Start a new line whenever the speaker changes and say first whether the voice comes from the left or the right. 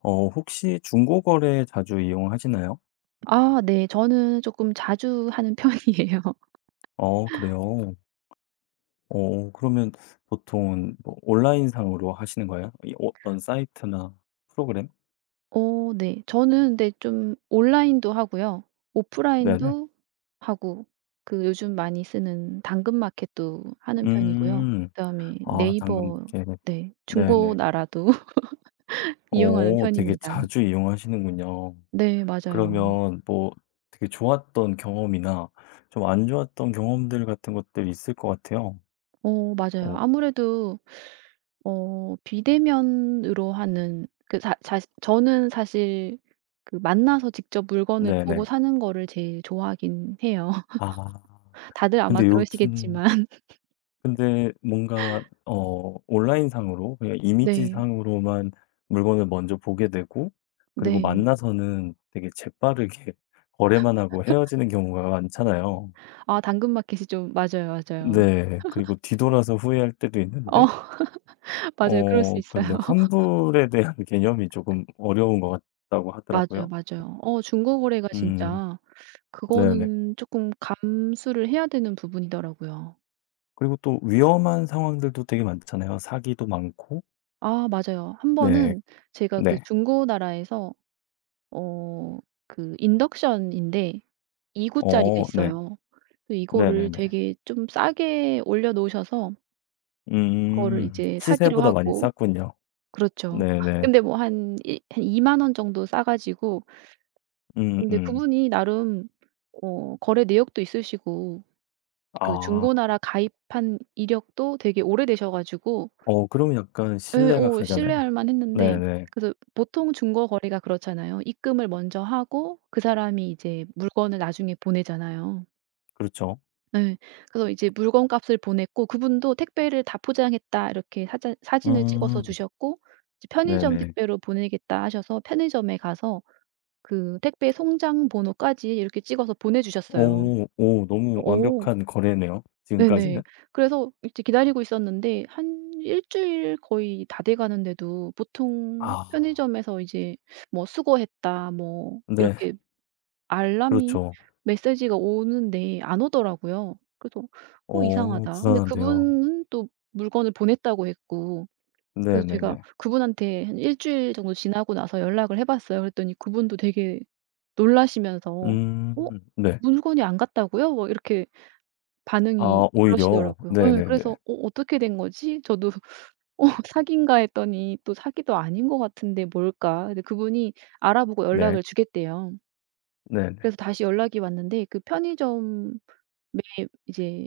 left: 혹시 중고거래 자주 이용하시나요?
right: 아 네. 저는 쪼끔 자주 하는 편이에요.
left: 어, 그래요. 그러면 보통 뭐 온라인상으로 하시는 거예요? 이 어떤 사이트나 프로그램?
right: 네. 저는 근데 좀 온라인도 하고요.
left: 네네.
right: 오프라인도 하고 그 요즘 많이 쓰는 당근마켓도 하는 편이고요.
left: 음.
right: 그다음에
left: 아,
right: 네이버.
left: 당근마켓.
right: 네.
left: 네네.
right: 중고나라도 이용하는
left: 되게
right: 편입니다.
left: 자주 이용하시는군요.
right: 네. 맞아요.
left: 그러면 뭐 되게 좋았던 경험이나 좀 안 좋았던 경험들 같은 것들 있을 것 같아요.
right: 맞아요.
left: 어,
right: 아무래도 비대면으로 하는 그 자 자시 저는 사실 그 만나서 직접 물건을 보고
left: 네네.
right: 사는 거를 제일 좋아하긴 해요.
left: 아,
right: 다들 아마
left: 근데 요즘,
right: 그러시겠지만
left: 근데 뭔가 온라인상으로 그냥
right: 네.
left: 이미지상으로만 물건을 먼저 보게 되고 그리고
right: 네.
left: 만나서는 되게 재빠르게 거래만 하고 헤어지는 경우가 많잖아요.
right: 아 당근마켓이 좀. 맞아요, 맞아요.
left: 네. 그리고 뒤돌아서 후회할 때도
right: 어
left: 있는데
right: 맞아요. 그럴 수 있어요.
left: 근데 환불에 대한 개념이 조금 어려운 것 같다고
right: 맞아요,
left: 하더라고요.
right: 맞아요. 중고 거래가
left: 음.
right: 진짜
left: 네네.
right: 그거는 조금 감수를 해야 되는 부분이더라고요.
left: 그리고 또 위험한 상황들도 되게 많잖아요. 사기도 많고.
right: 아 맞아요. 한
left: 네.
right: 번은 제가 그
left: 네.
right: 중고 나라에서 어 그 인덕션인데 2 구짜리가
left: 어, 네.
right: 있어요. 그 이거를
left: 네네네.
right: 되게 좀 싸게 올려 놓으셔서 그거를
left: 음.
right: 이제 사기로
left: 시세보다 많이
right: 하고.
left: 쌌군요.
right: 그렇죠.
left: 네네.
right: 근데 뭐 한 이 한2만원 정도 싸 가지고. 근데
left: 음음.
right: 그분이 나름 거래 내역도 있으시고 그
left: 아.
right: 중고나라 가입한 이력도 되게 오래되셔 가지고,
left: 그러면 약간
right: 예,
left: 신뢰가 가잖아요.
right: 신뢰할 만했는데.
left: 네네.
right: 그래서 보통 중고 거래가 그렇잖아요. 입금을 먼저 하고 그 사람이 이제 물건을 나중에 보내잖아요.
left: 그렇죠.
right: 예. 그래서 이제 물건값을 보냈고, 그분도 "택배를 다 포장했다." 이렇게 사자 사진을 찍어서
left: 음.
right: 주셨고, 이제 "편의점
left: 네네.
right: 택배로 보내겠다." 하셔서 편의점에 가서 그 택배 송장 번호까지 이렇게 찍어서 보내 주셨어요.
left: 오. 오, 너무
right: 어
left: 완벽한 거래네요, 지금까지는.
right: 네네. 그래서 이제 기다리고 있었는데 한 일 주일 거의 다 돼 가는데도 보통
left: 아.
right: 편의점에서 이제 뭐 "수거했다." 뭐
left: 네.
right: 이렇게 알람이
left: 그렇죠.
right: 메시지가 오는데 안 오더라고요. 그래서 '어 이상하다.' 근데
left: 불안한데요.
right: 그분은 또 물건을 보냈다고 했고. 그래서 제가
left: 네네네.
right: 그분한테 한 일 주일 정도 지나고 나서 연락을 해 봤어요. 그랬더니 그분도 되게 놀라시면서 "어?
left: 음. 네.
right: 물건이 안 갔다고요?" 뭐 이렇게 반응이
left: 아, 오히려.
right: 그러시더라고요. 예. 그래서
left: 네네네.
right: '어 어떻게 된 거지?' 저도 '어 사기인가?' 했더니 또 사기도 아닌 것 같은데 뭘까? 근데 그분이 알아보고
left: 네.
right: 연락을 주겠대요.
left: 네네.
right: 그래서 다시 연락이 왔는데, 그 편의점에 이제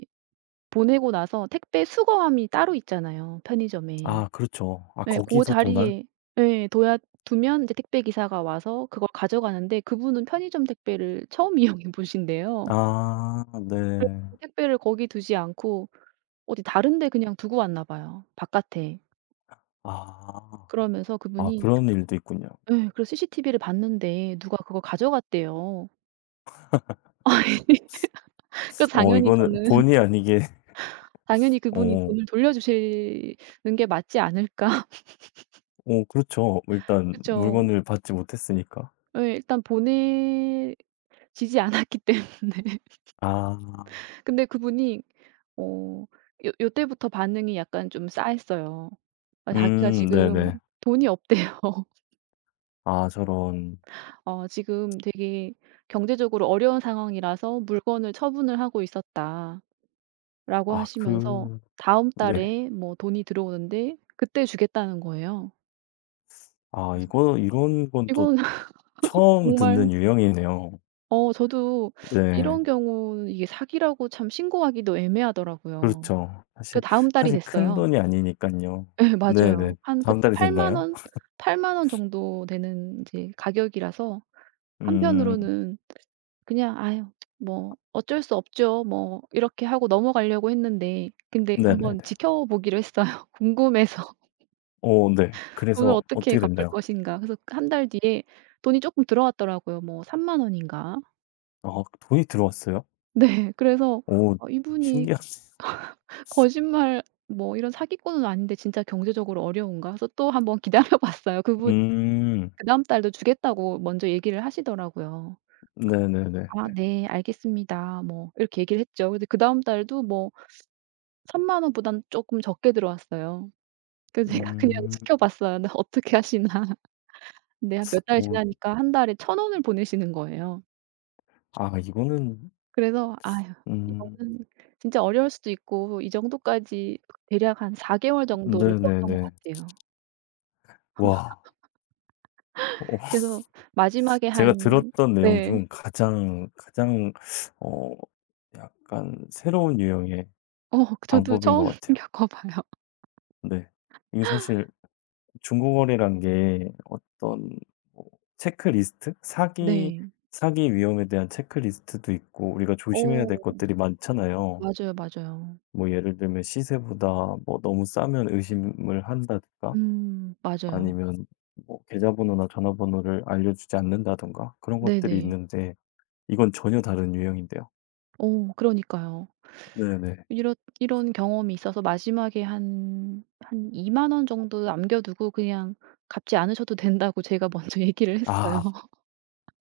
right: 보내고 나서 택배 수거함이 따로 있잖아요, 편의점에.
left: 아, 그렇죠. 아,
right: 예. 고
left: 거기서 도난?
right: 자리에, 예, 둬야 두면 이제 택배 기사가 와서 그걸 가져가는데, 그분은 편의점 택배를 처음 이용해 보신대요.
left: 아,
right: 그래서
left: 네.
right: 택배를 거기 두지 않고 어디 다른 데 그냥 두고 왔나 봐요, 바깥에.
left: 아.
right: 그러면서
left: 아,
right: 그분이,
left: 그런 일도 있군요.
right: 예, 그래서 CCTV를 봤는데 누가 그걸 가져갔대요. 아니, 그래서 당연히
left: 이거는
right: 저는
left: 본의 아니게
right: 당연히 그분이
left: 어
right: 돈을 돌려주시는 게 맞지 않을까.
left: 어, 그렇죠. 일단
right: 그죠.
left: 물건을 받지 못했으니까.
right: 예 일단 보내지지 않았기 때문에.
left: 아.
right: 근데 그분이 어 요 요때부터 반응이 약간 좀 싸했어요. 아 자기가
left: 음,
right: 지금
left: 네네.
right: 돈이 없대요.
left: 아, 저런.
right: "지금 되게 경제적으로 어려운 상황이라서 물건을 처분을 하고 있었다."라고
left: 아,
right: 하시면서 다음
left: 네.
right: 달에 뭐 돈이 들어오는데 그때 주겠다는 거예요.
left: 아, 이거 이런 건 또
right: 이건
left: 처음
right: 정말
left: 듣는 유형이네요.
right: 저도
left: 네.
right: 이런 경우는 이게 사기라고 참 신고하기도 애매하더라고요.
left: 그렇죠.
right: 그
left: 사실,
right: 다음 달이
left: 사실
right: 됐어요.
left: 큰돈이 아니니까요.
right: 네,
left: 네네.
right: 맞아요. 한
left: 다음
right: 그때
left: 달이
right: 8만
left: 됐나요?
right: 원, 8만원 정도 되는 이제 가격이라서,
left: 음,
right: 한편으로는 그냥 '아유 뭐 어쩔 수 없죠. 뭐.' 이렇게 하고 넘어가려고 했는데, 근데
left: 네네네.
right: 한번 지켜보기로 했어요. 궁금해서
left: 어, 네.
right: 돈을
left: 그래서
right: 어떻게
left: 어떻게
right: 갚을
left: 됐나요?
right: 것인가. 그래서 한 달 뒤에 돈이 조금 들어왔더라고요. 뭐3만 원인가?
left: 아, 돈이 들어왔어요?
right: 네. 그래서
left: 오,
right: 이분이
left: 신기하네요.
right: 거 거짓말 뭐 이런 사기꾼은 아닌데 진짜 경제적으로 어려운가? 그래서 또 한번 기다려 봤어요. 그분이
left: 음.
right: 그다음 달도 주겠다고 먼저 얘기를 하시더라고요.
left: 네네네네.
right: "아 네. 알겠습니다." 뭐 이렇게 얘기를 했죠. 근데 그다음 달도 뭐 1,000만 원 보단 쪼끔 적게 들어왔어요. 그래서 제가 그냥
left: 음.
right: 지켜봤어요. '나 어떻게 하시나.' 근데 한 몇 달
left: 오..
right: 지나니까 한 달에 천 원을 보내시는 거예요.
left: 아, 이거는,
right: 그래서 아휴
left: 음,
right: 이거는 진짜 어려울 수도 있고 이 정도까지 대략 한 4개월 개월 정도를 끌었던 것
left: 네네네.
right: 같아요.
left: 와. 어
right: 그래서 마지막에
left: 제가
right: 한.
left: 들었던 내용
right: 네.
left: 중 가장, 어 약간 새로운 유형의
right: 어 저도
left: 방법인 것
right: 처음
left: 같아요.
right: 겪어 봐요.
left: 네. 이게 사실 중고거래란 게 어떤 뭐 체크리스트? 사기
right: 네.
left: 사기 위험에 대한 체크리스트도 있고 우리가 조심해야 될
right: 어
left: 것들이 많잖아요.
right: 맞아요, 맞아요.
left: 뭐 예를 들면 시세보다 뭐 너무 싸면 의심을 한다든가
right: 맞아요.
left: 아니면 뭐 계좌번호나 전화번호를 알려주지 않는다든가 그런 것들이
right: 네네.
left: 있는데 이건 전혀 다른 유형인데요.
right: 어 그러니까요.
left: 네네.
right: 이런 이런 경험이 있어서 마지막에 한 한2만원 정도 남겨 두고 그냥 갚지 않으셔도 된다고 제가 먼저 얘기를 했어요.
left: 아,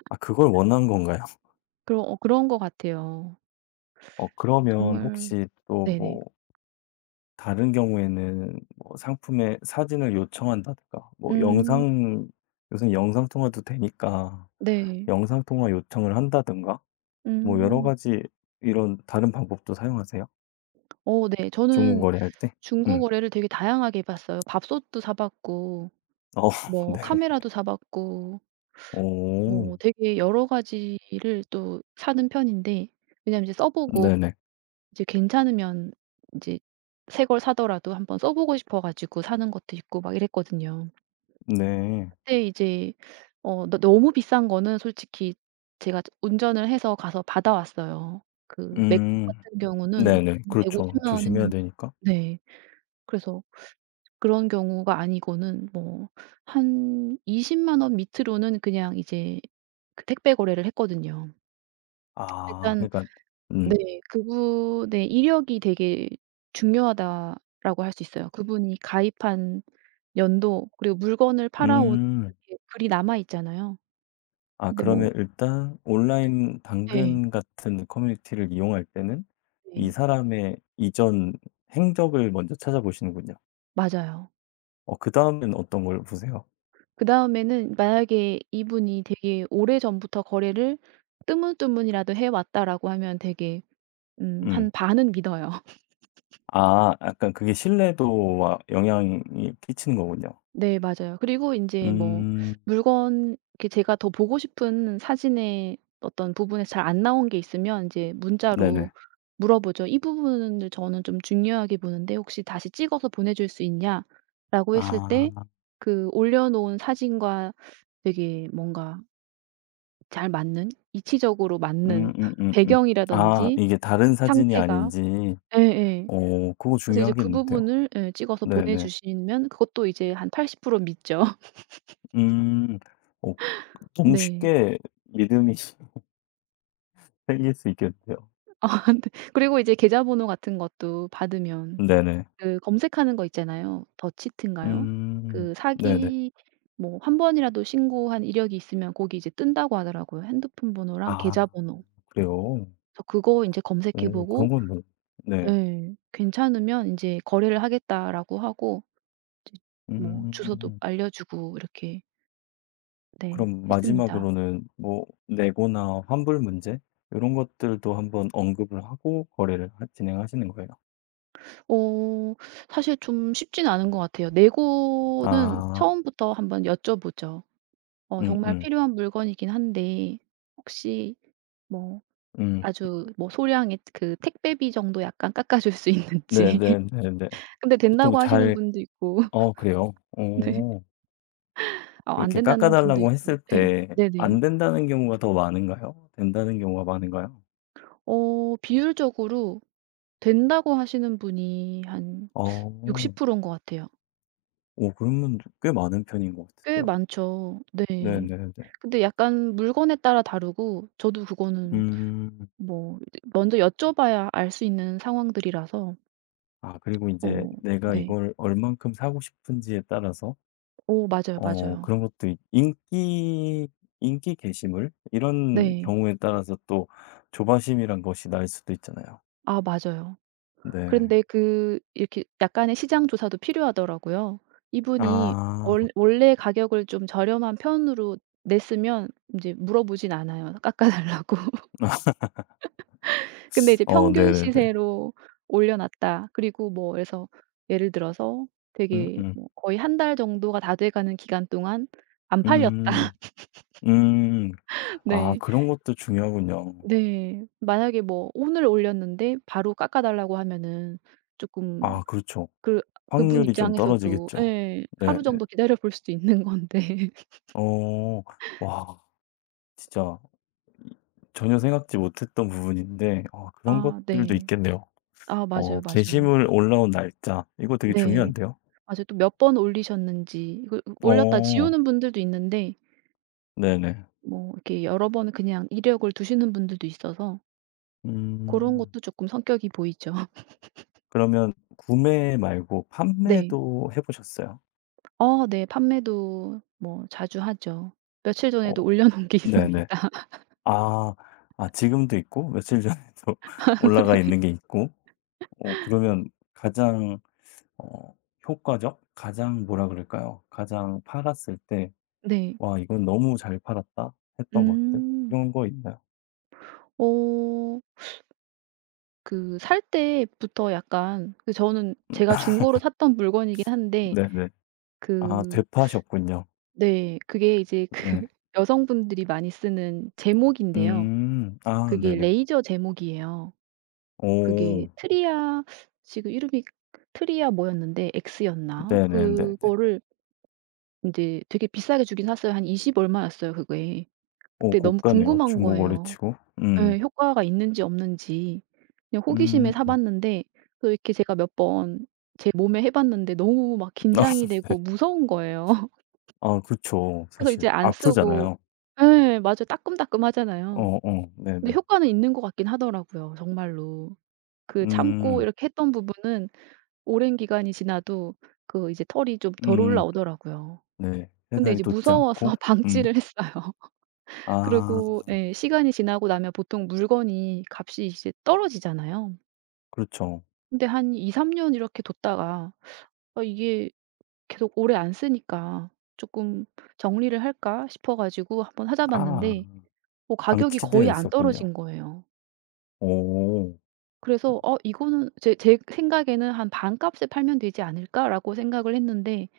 left: 아, 그걸 원한 건가요?
right: 그런 것 같아요.
left: 그러면
right: 정말.
left: 혹시 또
right: 네네.
left: 뭐 다른 경우에는 뭐 상품의 사진을 요청한다든가 뭐
right: 음
left: 영상, 요새 영상 통화도 되니까
right: 네.
left: 영상 통화 요청을 한다든가 뭐 여러
right: 음.
left: 가지 이런 다른 방법도 사용하세요?
right: 어 네. 저는
left: 중국거리 할 때?
right: 중고
left: 음.
right: 거래를 되게 다양하게 해 봤어요. 밥솥도 사 봤고
left: 어
right: 뭐
left: 네.
right: 카메라도 사 봤고
left: 오...
right: 뭐 되게 여러 가지를 또 사는 편인데, 왜냐면 이제 써 보고
left: 네네.
right: 이제 괜찮으면 이제 새 걸 사더라도 한번 써 보고 싶어 가지고 사는 것도 있고 막 이랬거든요.
left: 네.
right: 근데 이제 어 너 너무 비싼 거는 솔직히 제가 운전을 해서 가서 받아왔어요. 그 맥북
left: 음.
right: 같은 경우는
left: 네네.
right: 1 5 0
left: 그렇죠.
right: 만원
left: 조심해야
right: 했는데.
left: 되니까.
right: 네. 그래서 그런 경우가 아니고는 뭐 한 20만 원 밑으로는 그냥 이제 그 택배 거래를 했거든요.
left: 아,
right: 일단.
left: 그러니까
right: 네.
left: 음.
right: 그분의 이력이 되게 중요하다라고 할 수 있어요. 그분이 가입한 연도 그리고 물건을 팔아 온
left: 음.
right: 이렇게 글이 남아 있잖아요.
left: 아,
right: 근데 뭐
left: 그러면 일단
right: 그.
left: 온라인
right: 예.
left: 당근 같은 커뮤니티를 이용할 때는 이
right: 네.
left: 사람의 이전 행적을 먼저 찾아보시는군요.
right: 맞아요.
left: 그다음엔 어떤 걸 보세요?
right: 그다음에는 만약에 이분이 되게 오래전부터 거래를 뜨문뜨문이라도 해 왔다라고 하면 되게
left: 음.
right: 한 반은 믿어요.
left: 아, 약간 그게 신뢰도와 영향이 끼치는 거군요.
right: 네 맞아요. 그리고 인제 뭐
left: 음.
right: 물건 이렇게 제가 더 보고 싶은 사진의 어떤 부분에서 잘 안 나온 게 있으면 인제
left: 네네.
right: 문자로 물어보죠. "이 부분을 저는 좀 중요하게 보는데 혹시 다시 찍어서 보내줄 수 있냐?"라고 했을 때,
left: 아.
right: 그 올려놓은 사진과 되게 뭔가 잘 맞는, 이치적으로 맞는
left: 음음음음. 아,
right: 배경이라든지
left: 이게 다른 사진이
right: 상태가,
left: 아닌지.
right: 예예.
left: 어, 그거
right: 그래서 이제 그
left: 중요하겠는데요.
right: 부분을 예 찍어서
left: 네네.
right: 보내주시면 그것도 이제 한 80% 믿죠.
left: 음. 어 너무
right: 네.
left: 쉽게 믿음이 생길 수 있겠는데요.
right: 아 근데 그리고 이제 계좌번호 같은 것도 받으면
left: 네네.
right: 그 검색하는 거 있잖아요. 더치트인가요?
left: 음.
right: 그
left: 네네.
right: 사기 뭐 한 번이라도 신고한 이력이 있으면 거기 이제 뜬다고 하더라고요, 핸드폰 번호랑
left: 아,
right: 계좌번호.
left: 그래요?
right: 그래서 그거 인제 검색해
left: 오, 그런
right: 보고
left: 건 뭐 네.
right: 예 괜찮으면 인제 "거래를 하겠다."라고 하고 이제 뭐 주소도
left: 음.
right: 알려주고 이렇게 네
left: 그럼
right: 했습니다.
left: 마지막으로는 뭐 내고나 환불 문제 이런 것들도 한번 언급을 하고 거래를 하 진행하시는 거예요?
right: 어 사실 좀 쉽지는 않은 것 같아요. 네고는
left: 아.
right: 처음부터 한번 여쭤보죠.
left: 음음.
right: 정말
left: 음.
right: 필요한 물건이긴 한데 혹시 뭐
left: 음.
right: 아주 뭐 소량의 그 택배비 정도 약간 깎아 줄 수 있는지.
left: 네네네네.
right: 근데
left: 보통
right: 된다고 하시는
left: 잘,
right: 분도 있고
left: 어 그래요?
right: 네.
left: 어.
right: 아 안
left: 이렇게 깎아
right: 된다는 분도
left: 달라고
right: 있고.
left: 했을
right: 네
left: 때
right: 네네.
left: 안 된다는 경우가 더 많은가요? 된다는 경우가 많은가요?
right: 비율적으로 된다고 하시는 분이 한
left: 어.
right: 60%인 것 같아요.
left: 오, 그러면 꽤 많은 편인 것
right: 꽤
left: 같은데요.
right: 많죠. 네.
left: 네네네.
right: 근데 약간 물건에 따라 다르고 저도 그거는
left: 음.
right: 뭐 먼저 여쭤봐야 알 수 있는 상황들이라서.
left: 아, 그리고 이제
right: 어
left: 내가
right: 네.
left: 이걸 얼만큼 사고 싶은지에 따라서
right: 오 맞아요,
left: 어
right: 맞아요.
left: 그런 것도 있- 인기 인기 게시물 이런
right: 네.
left: 경우에 따라서 또 조바심이란 것이 날 수도 있잖아요.
right: 아 맞아요.
left: 네.
right: 그런데 그 이렇게 약간의 시장 조사도 필요하더라고요. 이분이
left: 아.
right: 원 원래 가격을 좀 저렴한 편으로 냈으면 인제 물어보진 않아요, 깎아 달라고. 근데 이제
left: 어,
right: 평균
left: 네네네.
right: 시세로 올려 놨다. 그리고 뭐 그래서 예를 들어서 되게
left: 음음.
right: 뭐 거의 한 달 정도가 다 돼 가는 기간 동안 안 팔렸다.
left: 음. 음. 아,
right: 네.
left: 그런 것도 중요하군요.
right: 네. 만약에 뭐 오늘 올렸는데 바로 깎아 달라고 하면은 쪼끔
left: 아, 그렇죠.
right: 그 그분
left: 확률이 좀
right: 입장에서도
left: 떨어지겠죠.
right: 예
left: 네.
right: 하루
left: 네.
right: 정도 기다려 볼 수도 있는 건데.
left: 어. 와, 진짜 전혀 생각지 못했던 부분인데 어 그런
right: 아
left: 것들도
right: 네.
left: 있겠네요.
right: 아 맞아요, 맞아요.
left: 게시물 올라온 날짜 이거 되게
right: 네.
left: 중요한데요.
right: 맞아요. 또 몇 번 올리셨는지, 이걸 올렸다
left: 어,
right: 지우는 분들도 있는데
left: 네네.
right: 뭐 이렇게 여러 번을 그냥 이력을 두시는 분들도 있어서 고런
left: 음.
right: 것도 쪼끔 성격이 보이죠.
left: 그러면 구매 말고
right: 네.
left: 판매도 해 보셨어요?
right: 어 네. 판매도 뭐 자주 하죠. 며칠
left: 어,
right: 전에도 올려 놓은 게 있습니다.
left: 네네. 아. 아, 지금도 있고 며칠 전에도 올라가 있는 게 있고. 그러면 가장, 어 효과적? 가장 뭐라 그럴까요? 가장 팔았을 때
right: 네.
left: '와, 이건 너무 잘 팔았다.' 했던 것들?
right: 음.
left: 그런 거 있나요?
right: 어 그 살 때부터 약간 그, 저는 제가 중고로 샀던 물건이긴 한데.
left: 네네. 아,
right: 그.
left: 되파셨군요.
right: 네. 그게 이제 그
left: 네.
right: 여성분들이 많이 쓰는 제목인데요.
left: 음. 아,
right: 그게
left: 네네.
right: 레이저 제목이에요. 그게
left: 오.
right: 트리아, 지금 이름이 트리아 뭐였는데 X였나?
left: 네네네네.
right: 그거를 인제 되게 비싸게 주긴 샀어요. 한 20 얼마였어요 그게.
left: 오,
right: 근데 너무
left: 고가네요,
right: 궁금한
left: 중국어래
right: 거예요.
left: 치고. 음.
right: 예. 효과가 있는지 없는지 그냥 호기심에 사
left: 음.
right: 봤는데, 또 이렇게 제가 몇 번 제 몸에 해 봤는데 너무 막 긴장이 되고 무서운 거예요.
left: 아, 그쵸.
right: 그래서
left: 사실
right: 이제 안 쓰고.
left: 아프잖아요.
right: 예. 맞아요. 따끔따끔하잖아요.
left: 어어.
right: 근데
left: 네네.
right: 효과는 있는 것 같긴 하더라고요 정말로. 그 참고
left: 음.
right: 이렇게 했던 부분은 오랜 기간이 지나도 그 이제 털이 좀 덜
left: 음.
right: 올라오더라고요.
left: 네. 회
right: 근데
left: 사이
right: 이제
left: 돋지 않고.
right: 무서워서
left: 음.
right: 방치를 했어요.
left: 아,
right: 그리고 예. 시간이 지나고 나면 보통 물건이 값이 이제 떨어지잖아요.
left: 그렇죠.
right: 근데 한 2-3년 이렇게 뒀다가 아 이게 계속 오래 안 쓰니까 '조금 정리를 할까?' 싶어 가지고 한번
left: 아,
right: 찾아봤는데 뭐 가격이
left: 방치되어
right: 거의 안
left: 있었군요.
right: 떨어진 거예요.
left: 오.
right: 그래서 '어 이거는', 제 생각에는 '한 반값에 팔면 되지 않을까?'라고 생각을 했는데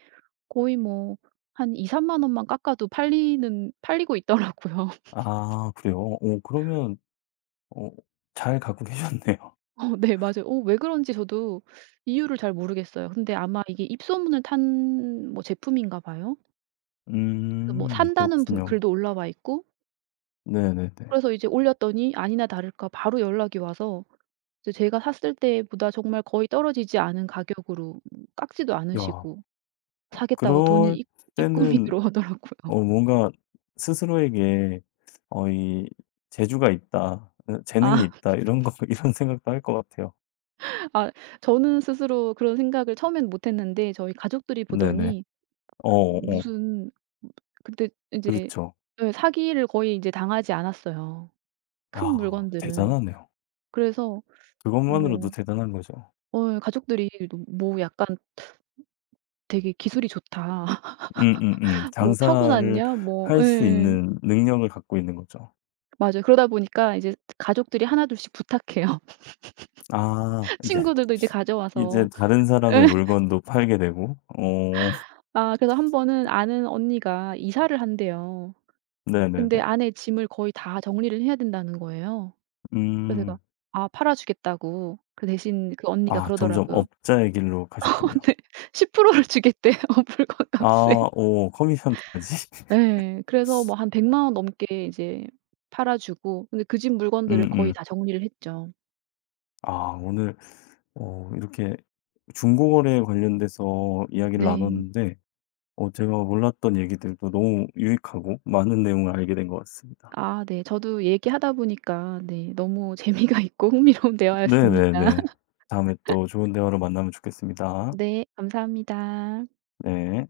right: 거의 뭐 한 2-3만 원만 깎아도 팔리는 팔리고 있더라고요.
left: 아, 그래요? 오, 그러면 어 잘 갖고 계셨네요.
right: 어 네 맞아요. 왜 그런지 저도 이유를 잘 모르겠어요. 근데 아마 이게 입소문을 탄 뭐 제품인가 봐요. 그래서 뭐 산다는 분
left: 그렇군요.
right: 글도 올라와 있고.
left: 네네네.
right: 그래서 이제 올렸더니 아니나 다를까 바로 연락이 와서 이제 제가 샀을 때보다 정말 거의 떨어지지 않은 가격으로 깎지도
left: 야,
right: 않으시고 사겠다고 돈이
left: 그럴
right: 입 입금이
left: 때는
right: 들어오더라고요.
left: 뭔가 스스로에게 어이, '재주가 있다. 재능이
right: 아
left: 있다.' 이런 거 이런 생각도 할 것 같아요.
right: 아 저는 스스로 그런 생각을 처음엔 못 했는데 저희 가족들이
left: 네네.
right: 보더니
left: 어어.
right: 무슨 그때 이제
left: 그렇죠.
right: 예 사기를 거의 이제 당하지 않았어요, 큰
left: 아,
right: 물건들은.
left: 대단하네요.
right: 그래서
left: 그것만으로도
right: 뭐
left: 대단한 거죠.
right: 가족들이 너 "뭐 약간 되게 기술이 좋다." 뭐
left: 장사를
right: "타고났냐?" 뭐.
left: 할 수
right: 예
left: 있는 능력을 갖고 있는 거죠.
right: 맞아요. 그러다 보니까 이제 가족들이 하나둘씩 부탁해요.
left: 아, 이제,
right: 친구들도 이제
left: 이제
right: 가져와서.
left: 다른 사람의
right: 예.
left: 물건도 팔게 되고. 어,
right: 아 그래서 한 번은 아는 언니가 이사를 한대요.
left: 네네네.
right: 근데 안에 짐을 거의 다 정리를 해야 된다는 거예요. 그래서
left: 음.
right: 제가 아 팔아 주겠다고. 그 대신 그 언니가
left: 아, 점점
right: 그러더라고요.
left: 업자의 길로 가셨군요.
right: 네. 10%를 주겠대요, 물건값에.
left: 아. 오, 커미션까지.
right: 예. 그래서 뭐 한 100만 원 넘게 이제 팔아 주고, 근데 그 집 물건들을 거의
left: 음음.
right: 다 정리를 했죠.
left: 아, 오늘 이렇게 중고 거래에 관련돼서 이야기를
right: 네.
left: 나눴는데 제가 몰랐던 얘기들도 너무 유익하고 많은 내용을 알게 된 것 같습니다.
right: 아 네. 저도 얘기하다 보니까 네 너무 재미가 있고 흥미로운 대화였습니다.
left: 네네네. 다음에 또 좋은 대화로 만나면 좋겠습니다.
right: 네. 감사합니다.
left: 네.